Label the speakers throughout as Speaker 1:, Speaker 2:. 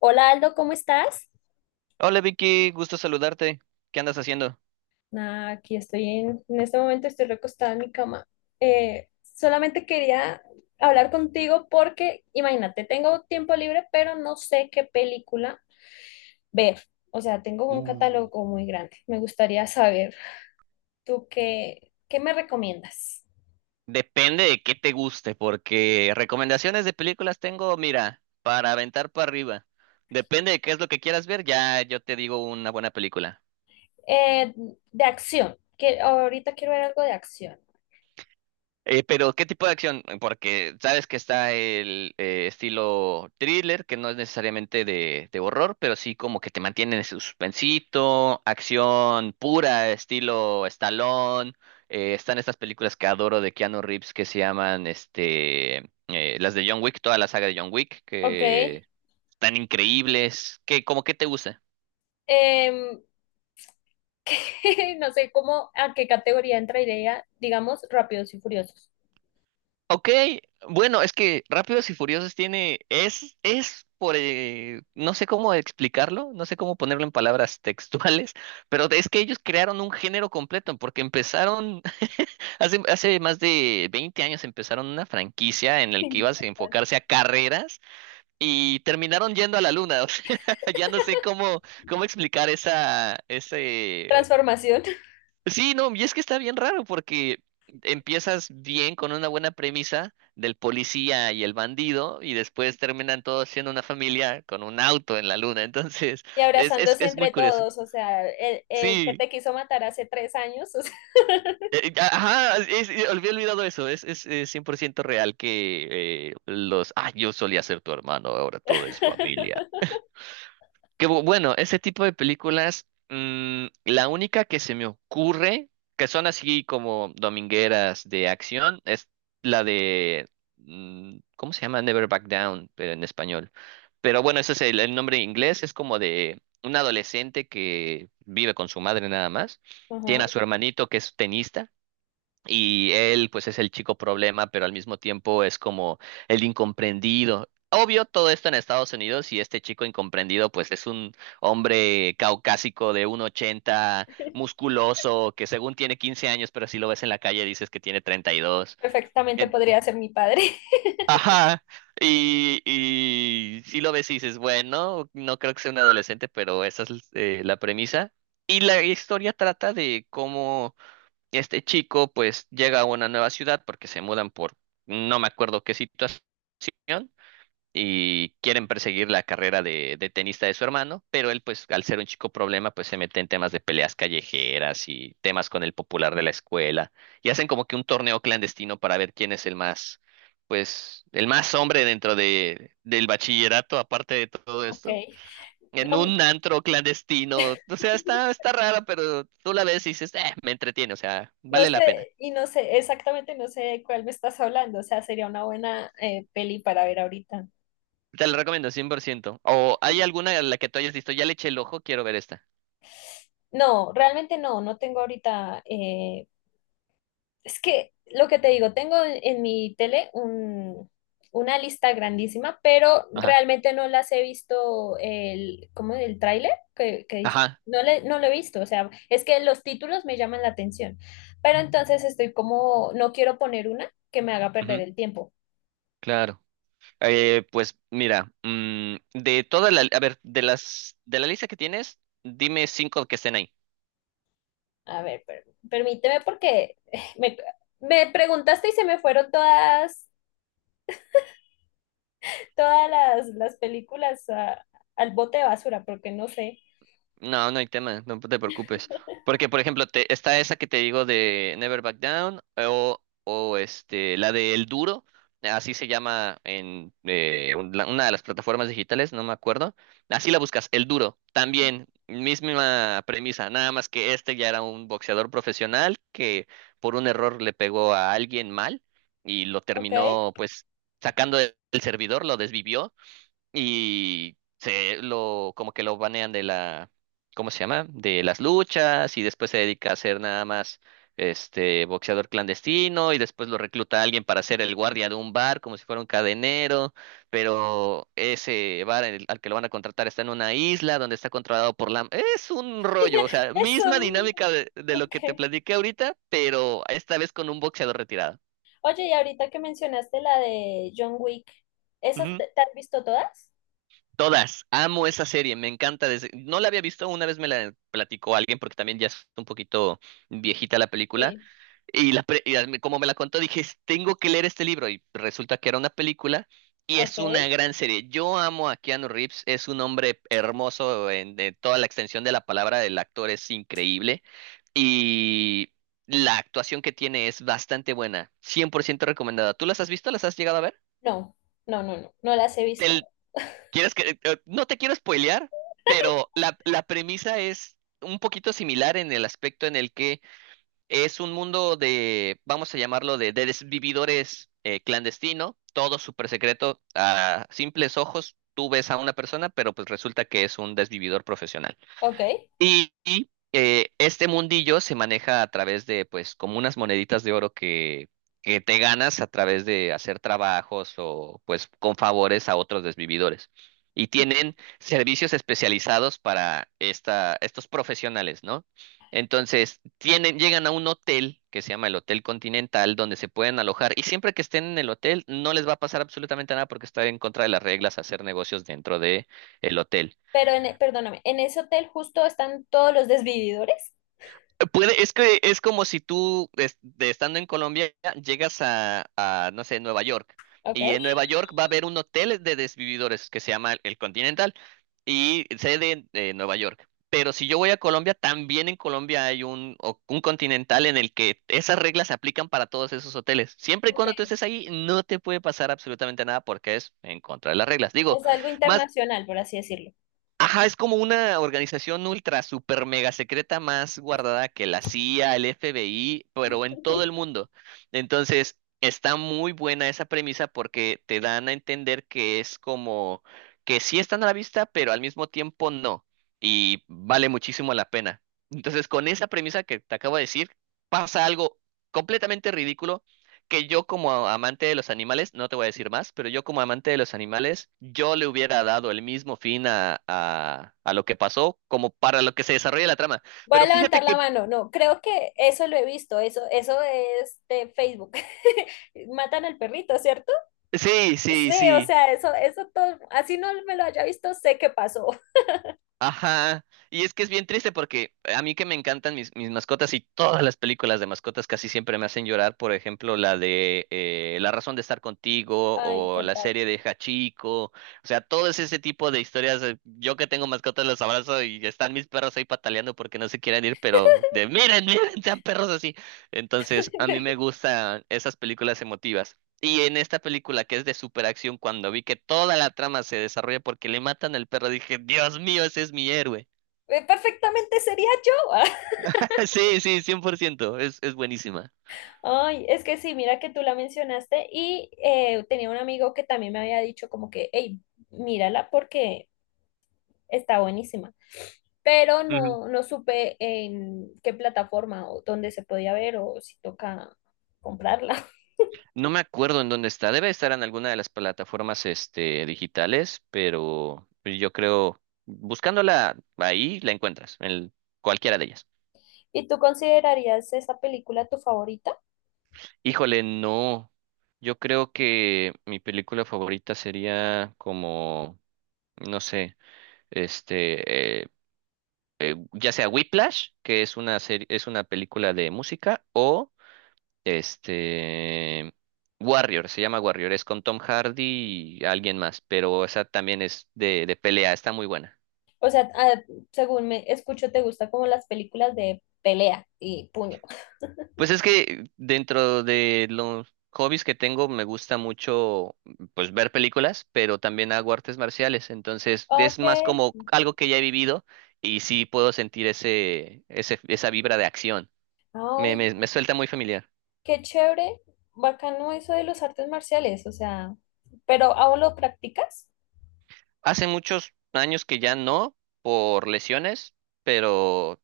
Speaker 1: Hola Aldo, ¿cómo estás?
Speaker 2: Hola Vicky, gusto saludarte. ¿Qué andas haciendo?
Speaker 1: Nada, aquí estoy en este momento estoy recostada en mi cama. Solamente quería hablar contigo porque, imagínate, tengo tiempo libre, pero no sé qué película ver. O sea, tengo un
Speaker 2: Uh,
Speaker 1: catálogo muy grande. Me gustaría saber, ¿tú qué me recomiendas?
Speaker 2: Depende de qué te guste, porque recomendaciones de películas tengo, mira, para aventar para arriba. Depende de qué es lo que quieras ver, ya yo te digo una buena película.
Speaker 1: Eh, de acción. Que ahorita quiero ver algo de acción.
Speaker 2: Pero, ¿qué tipo de acción? Porque sabes que está el estilo thriller, que no es necesariamente de horror, pero sí como que te mantiene en suspensito, acción pura, estilo Stallone. Están estas películas que adoro de Keanu Reeves que se llaman las de John Wick, toda la saga de John Wick,
Speaker 1: Ok.
Speaker 2: que están increíbles. ¿ Como qué te gusta?
Speaker 1: Em, no sé cómo, a qué categoría entraría, digamos, Rápidos y Furiosos.
Speaker 2: Ok, bueno, es que Rápidos y Furiosos tiene, no sé cómo explicarlo, no sé cómo ponerlo en palabras textuales, pero es que ellos crearon un género completo, porque empezaron, hace más de 20 años empezaron una franquicia en la que
Speaker 1: Sí,
Speaker 2: ibas a
Speaker 1: total.
Speaker 2: enfocarse a carreras y terminaron yendo a la luna, o sea, ya no sé cómo explicar esa, ese.
Speaker 1: Transformación
Speaker 2: Sí, no, y es que está bien raro porque empiezas bien con una buena premisa del policía y el bandido y después terminan todos siendo una familia con un auto en la luna. Entonces,
Speaker 1: y
Speaker 2: es, es,
Speaker 1: abrazándose
Speaker 2: es muy
Speaker 1: entre
Speaker 2: curioso.
Speaker 1: todos, o sea, el que
Speaker 2: Sí,
Speaker 1: te quiso matar hace 3 años, o sea.
Speaker 2: ajá, es- olvidé olvidado eso, 100% real que yo solía ser tu hermano, ahora todo es familia. Que bueno, ese tipo de películas, la única que se me ocurre, que son así como domingueras de acción, es la de, ¿cómo se llama? Never Back Down, pero en español. Pero bueno, ese es el nombre en inglés, es como de un adolescente que vive con su madre nada más, tiene a
Speaker 1: Ujú,
Speaker 2: su hermanito que es tenista y él, pues, es el chico problema, pero al mismo tiempo es como el incomprendido. Obvio, todo esto en Estados Unidos y este chico incomprendido, pues, es un hombre caucásico de 1,80, musculoso, que según tiene 15 años, pero si lo ves en la calle dices que tiene 32.
Speaker 1: perfectamente
Speaker 2: En-
Speaker 1: podría ser mi padre.
Speaker 2: Ajá. Y si lo ves y dices, bueno, no creo que sea un adolescente, pero esa es la premisa. Y la historia trata de cómo este chico pues llega a una nueva ciudad porque se mudan por no me acuerdo qué situación y quieren perseguir la carrera de tenista de su hermano, pero él pues al ser un chico problema pues se mete en temas de peleas callejeras y temas con el popular de la escuela y hacen como que un torneo clandestino para ver quién es el más pues el más hombre dentro de del bachillerato aparte de todo
Speaker 1: Ok.
Speaker 2: esto. En
Speaker 1: No,
Speaker 2: un antro clandestino, o sea, está rara, pero tú la ves y dices, me entretiene, o sea,
Speaker 1: no
Speaker 2: vale la pena.
Speaker 1: sé, y no sé, exactamente no sé de cuál me estás hablando, o sea, sería una buena peli para ver ahorita.
Speaker 2: Te la recomiendo, 100%. ¿O hay alguna a la que tú hayas visto? Ya le eché el ojo, quiero ver esta.
Speaker 1: No, realmente no, no tengo ahorita. Es que lo que te digo, tengo en mi tele una lista grandísima, pero
Speaker 2: Ajá,
Speaker 1: realmente no las he visto el, ¿cómo? El tráiler que dice.
Speaker 2: ajá,
Speaker 1: No, no lo he visto, o sea, es que los títulos me llaman la atención, pero entonces estoy como, no quiero poner una que me haga perder
Speaker 2: ujú,
Speaker 1: el tiempo.
Speaker 2: claro. Pues mira, a ver, de la lista que tienes, dime cinco que estén ahí.
Speaker 1: A ver, permíteme porque me preguntaste y se me fueron todas, todas las películas al bote de basura, porque no sé.
Speaker 2: No, no hay tema, no te preocupes. Porque, por ejemplo, está esa que te digo de Never Back Down o, o la de El Duro, así se llama en una de las plataformas digitales, no me acuerdo. Así la buscas, El Duro, también, misma premisa, nada más que este ya era un boxeador profesional que por un error le pegó a alguien mal y lo
Speaker 1: Ok,
Speaker 2: terminó pues sacando del servidor, lo desvivió y se lo, como que lo banean de la, ¿cómo se llama? De las luchas y después se dedica a ser nada más este boxeador clandestino y después lo recluta a alguien para ser el guardia de un bar como si fuera un cadenero, pero ese bar al que lo van a contratar está en una isla donde está controlado por la... Es un rollo, o sea,
Speaker 1: eso,
Speaker 2: misma dinámica de lo que te
Speaker 1: ok.
Speaker 2: platiqué ahorita, pero esta vez con un boxeador retirado.
Speaker 1: Oye, y ahorita que mencionaste la de John Wick, ¿esas te has visto todas?
Speaker 2: Todas, amo esa serie, me encanta. No la había visto, una vez me la platicó alguien porque también ya es un poquito viejita la película.
Speaker 1: Sí.
Speaker 2: Y, la pre- y al- como me la contó, dije, Tengo que leer este libro. Y resulta que era una película y es
Speaker 1: Ok.
Speaker 2: una gran serie. Yo amo a Keanu Reeves, es un hombre hermoso en de toda la extensión de la palabra, el actor es increíble y la actuación que tiene es bastante buena, 100% recomendada. ¿Tú las has visto? ¿Las has llegado a ver?
Speaker 1: No, no, no, no, no las he visto.
Speaker 2: ¿Quieres que, no te quiero spoilear, pero la premisa es un poquito similar en el aspecto en el que es un mundo de, vamos a llamarlo, de desvividores clandestino, todo súper secreto, a simples ojos. Tú ves a una persona, pero pues resulta que es un desvividor profesional.
Speaker 1: Ok.
Speaker 2: Y, este mundillo se maneja a través de, pues, como unas moneditas de oro que te ganas a través de hacer trabajos o, pues, con favores a otros desvividores. Y tienen servicios especializados para estos profesionales, ¿no? Entonces, llegan a un hotel que se llama el Hotel Continental, donde se pueden alojar. Y siempre que estén en el hotel, no les va a pasar absolutamente nada porque está en contra de las reglas hacer negocios dentro de el hotel.
Speaker 1: Pero, perdóname, ¿en ese hotel justo están todos los desvividores?
Speaker 2: Puede, es que es como si tú, de estando en Colombia, llegas a, no sé, Nueva York.
Speaker 1: Ok.
Speaker 2: Y en Nueva York va a haber un hotel de desvividores que se llama El Continental y sede de Nueva York. Pero si yo voy a Colombia, también en Colombia hay un Continental en el que esas reglas se aplican para todos esos hoteles. Siempre y
Speaker 1: Ok.
Speaker 2: cuando tú estés ahí, no te puede pasar absolutamente nada porque es en contra de las reglas. Digo,
Speaker 1: Es algo
Speaker 2: más,
Speaker 1: internacional, por así decirlo.
Speaker 2: ajá, es como una organización ultra, super, mega secreta más guardada que la CIA, el FBI, pero en todo el mundo. Entonces, está muy buena esa premisa porque te dan a entender que es como que sí están a la vista, pero al mismo tiempo no. Y vale muchísimo la pena. Entonces, con esa premisa que te acabo de decir, pasa algo completamente ridículo que yo como amante de los animales, no te voy a decir más, pero yo como amante de los animales, yo le hubiera dado el mismo fin a lo que pasó como para lo que se desarrolla la trama.
Speaker 1: Voy a
Speaker 2: Pero fíjate
Speaker 1: levantar
Speaker 2: que
Speaker 1: la mano. No, creo que eso lo he visto. Eso es de Facebook. Matan al perrito, ¿cierto?
Speaker 2: sí, sí,
Speaker 1: Sí, o
Speaker 2: sí.
Speaker 1: sea, eso todo, así no me lo haya visto, sé qué pasó.
Speaker 2: Ajá, y es que es bien triste porque a mí que me encantan mis mascotas y todas las películas de mascotas casi siempre me hacen llorar, por ejemplo, la de La razón de estar contigo
Speaker 1: Ay,
Speaker 2: o la
Speaker 1: totalmente.
Speaker 2: serie de Hachiko, o sea, todo ese tipo de historias, yo que tengo mascotas los abrazo y están mis perros ahí pataleando porque no se quieren ir, pero de miren, miren, sean perros así. Entonces, a mí me gustan esas películas emotivas. Y en esta película que es de superacción, cuando vi que toda la trama se desarrolla porque le matan al perro, dije, Dios mío, ese es mi héroe.
Speaker 1: Perfectamente sería yo.
Speaker 2: Sí, sí, 100% es buenísima.
Speaker 1: Ay, es que sí, mira que tú la mencionaste y tenía un amigo que también me había dicho como que, hey, mírala porque está buenísima, pero
Speaker 2: Ujú.
Speaker 1: no, no supe en qué plataforma o dónde se podía ver o si toca comprarla.
Speaker 2: No me acuerdo en dónde está, debe estar en alguna de las plataformas digitales, pero yo creo, buscándola ahí, la encuentras, en cualquiera de ellas.
Speaker 1: ¿Y tú considerarías esa película tu favorita?
Speaker 2: Híjole, no, yo creo que mi película favorita sería como, no sé, este, eh, ya sea Whiplash, que es una serie, es una película de música, o este Warrior, se llama Warrior, es con Tom Hardy y alguien más, pero esa también es de pelea, está muy buena.
Speaker 1: O sea, ah, según me escucho, te gusta como las películas de pelea y puño.
Speaker 2: Pues es que dentro de los hobbies que tengo me gusta mucho pues ver películas, pero también hago artes marciales, entonces es
Speaker 1: Ok.
Speaker 2: más como algo que ya he vivido y sí puedo sentir ese, ese esa vibra de acción. Me,
Speaker 1: Ay,
Speaker 2: me, me suelta muy familiar.
Speaker 1: qué chévere. Bacano eso de los artes marciales, o sea, ¿pero aún lo practicas?
Speaker 2: Hace muchos años que ya no, por lesiones, pero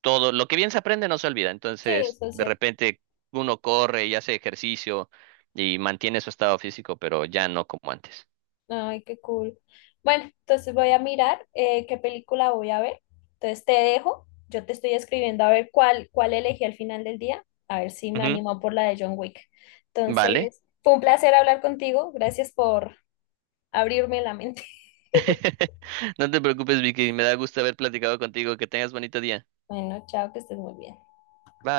Speaker 2: todo, lo que bien se aprende no se olvida.
Speaker 1: Sí,
Speaker 2: Entonces,
Speaker 1: eso es
Speaker 2: de
Speaker 1: cierto.
Speaker 2: repente uno corre y hace ejercicio y mantiene su estado físico, pero ya no como antes.
Speaker 1: Ay, qué cool. Bueno, entonces voy a mirar qué película voy a ver. Entonces te dejo. Yo te estoy escribiendo a ver cuál elegí al final del día. A ver si me
Speaker 2: Ujú,
Speaker 1: animo por la de John Wick.
Speaker 2: vale.
Speaker 1: Entonces, fue un placer hablar contigo. Gracias por abrirme la mente.
Speaker 2: No te preocupes, Vicky. Me da gusto haber platicado contigo. Que tengas bonito día.
Speaker 1: Bueno, chao, que estés muy bien.
Speaker 2: Bye.